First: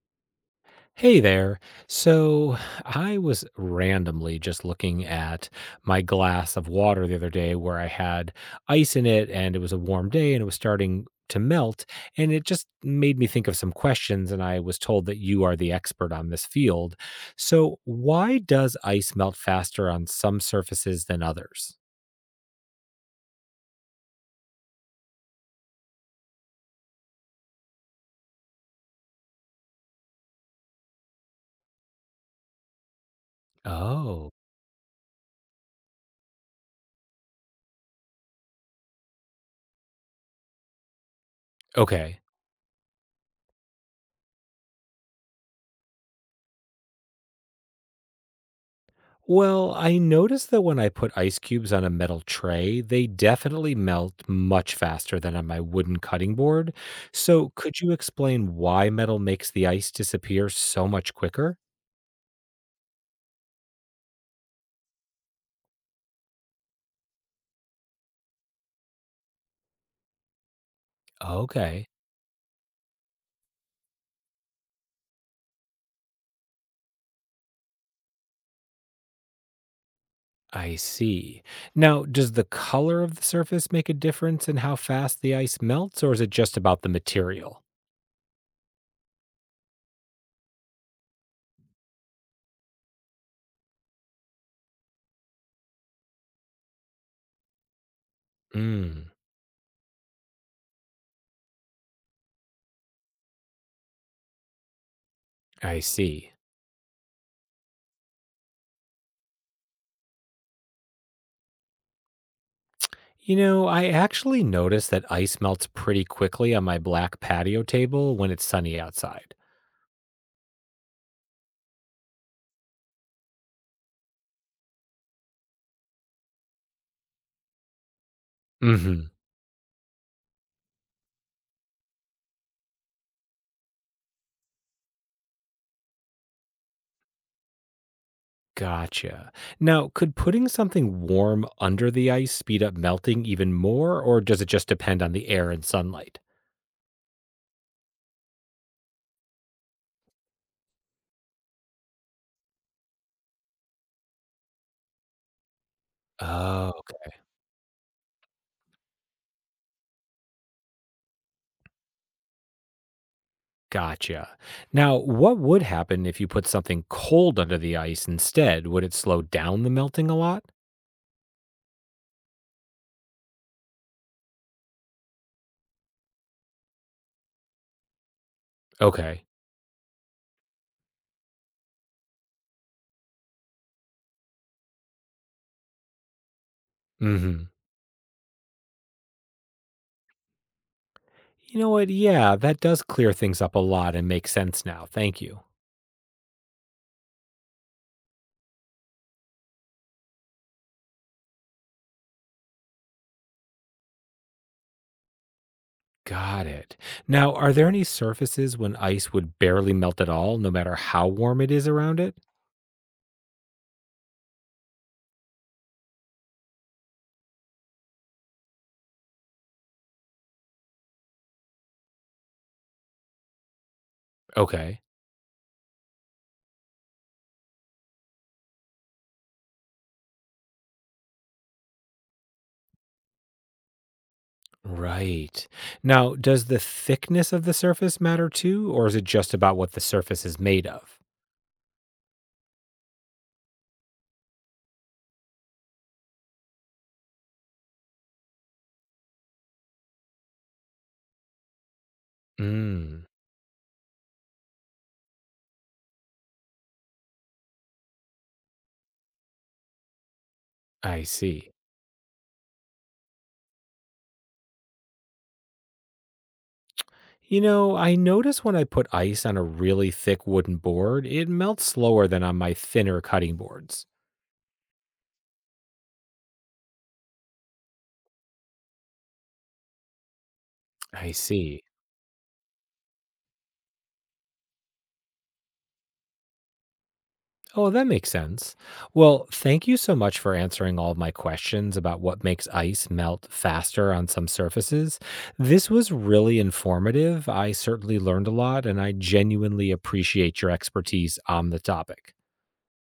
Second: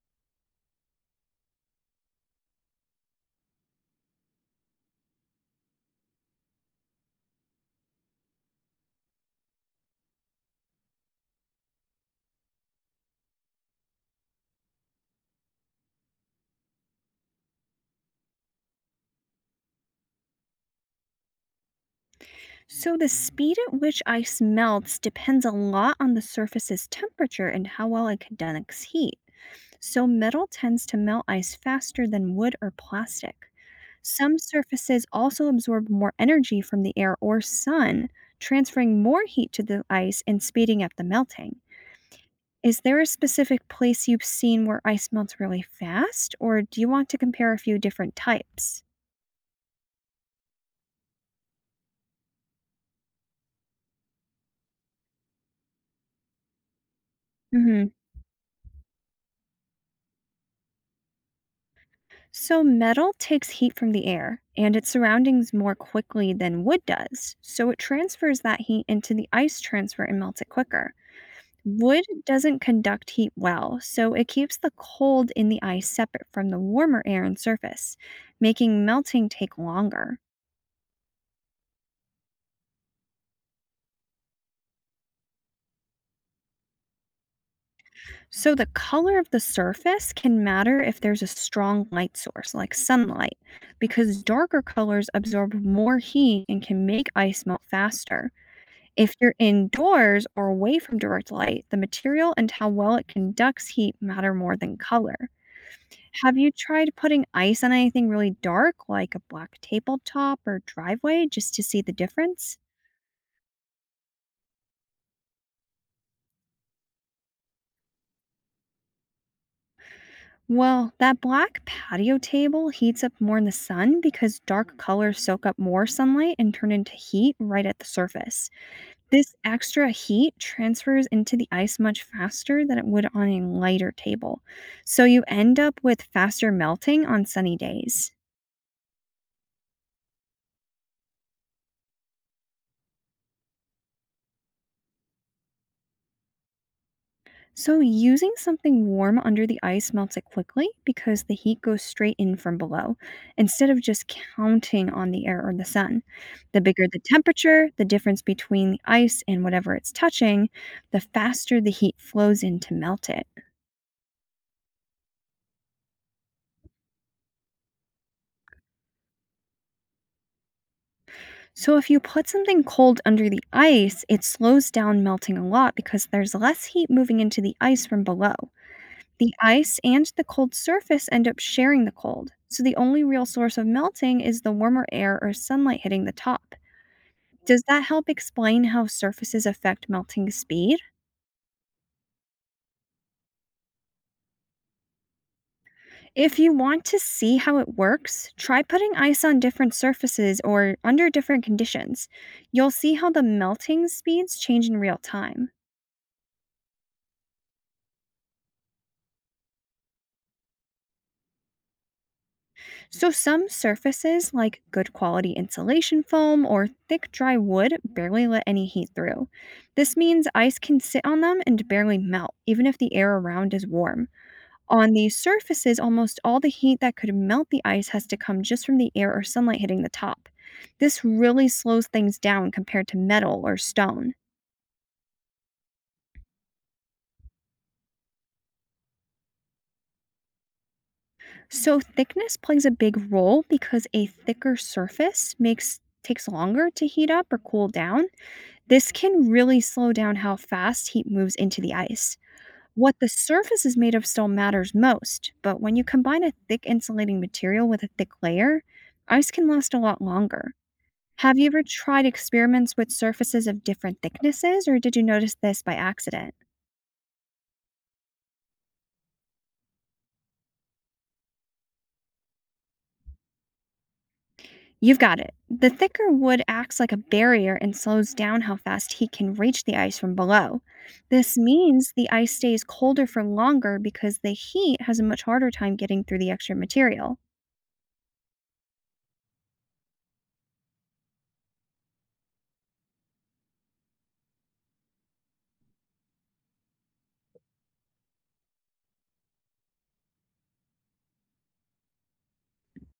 Hey there. So I was randomly just looking at my glass of water the other day where I had ice in it and it was a warm day and it was starting to melt. And it just made me think of some questions. And I was told that you are the expert on this field. So, why does ice melt faster on some surfaces than others? So, the speed at which ice melts depends a lot on the surface's temperature and how well it conducts heat. So, metal tends to melt ice faster than wood or plastic. Oh, Some surfaces also absorb more energy from the air or sun, transferring more heat to the ice and speeding up the melting. okay. Is there a specific place you've seen where ice melts really fast, or do you want to compare a few different types? Well, I noticed that when I put ice cubes on a metal tray, they definitely melt much faster than on my wooden cutting board. So, could you explain why metal makes the ice disappear so much quicker? So, metal takes heat from the air and its surroundings more quickly than wood does, so it transfers that heat into the ice transfer and melts it quicker. Okay, Wood doesn't conduct heat well, so it keeps the cold in the ice separate from the warmer air and surface, making melting take longer. I see. Now, does the color of the surface make a difference in how fast the ice melts, or is it just about the material? So, the color of the surface can matter if there's a strong light source, like sunlight, because darker colors absorb more heat and can make ice melt faster. Mm, If you're indoors or away from direct light, the material and how well it conducts heat matter more than color. I see. Have you tried putting ice on anything really dark, like a black tabletop or driveway, just to see the difference? You know, I actually noticed that ice melts pretty quickly on my black patio table when it's sunny outside. Well, that black patio table heats up more in the sun because dark colors soak up more sunlight and turn into heat right at the surface. Mm hmm. This extra heat transfers into the ice much faster than it would on a lighter table, so you end up with faster melting on sunny days. Gotcha. Now, could putting something warm under the ice speed up melting even more, or does it just depend on the air and sunlight? So, using something warm under the ice melts it quickly because the heat goes straight in from below instead of just counting on the air or the sun. The Oh, bigger the temperature, the difference between the ice and whatever it's touching, the faster the heat flows in to melt it. gotcha. Now, what would happen if you put something cold under the ice instead? Would it slow down the melting a lot? So, if you put something cold under the ice, it slows down melting a lot because there's less heat moving into the ice from below. Okay. The ice and the cold surface end up sharing the cold, so the only real source of melting is the warmer air or sunlight hitting the top. Hmm. Does that help explain how surfaces affect melting speed? You know what? Yeah, that does clear things up a lot and makes sense now. Thank you. If you want to see how it works, try putting ice on different surfaces or under different conditions. You'll see how the melting speeds change in real time. Got it. Now, are there any surfaces when ice would barely melt at all, no matter how warm it is around it? So, some surfaces, like good quality insulation foam or thick dry wood, barely let any heat through. This means ice can sit on them and barely melt, even if the air around is warm. Okay. On these surfaces, almost all the heat that could melt the ice has to come just from the air or sunlight hitting the top. This really slows things down compared to metal or stone. Right. Now, does the thickness of the surface matter too, or is it just about what the surface is made of? So, thickness plays a big role because a thicker surface makes takes longer to heat up or cool down. This can really slow down how fast heat moves into the ice. What Mm, the surface is made of still matters most, but when you combine a thick insulating material with a thick layer, ice can last a lot longer. I Have you see. ever tried experiments with surfaces of different thicknesses, or did you notice this by accident? You know, I notice when I put ice on a really thick wooden board, it melts slower than on my thinner cutting boards. You've got it. The thicker wood acts like a barrier and slows down how fast heat can reach the ice from below. I This see. means the ice stays colder for longer because the heat has a much harder time getting through the extra material. Oh, that makes sense. Well, thank you so much for answering all of my questions about what makes ice melt faster on some surfaces. This was really informative. I certainly learned a lot, and I genuinely appreciate your expertise on the topic.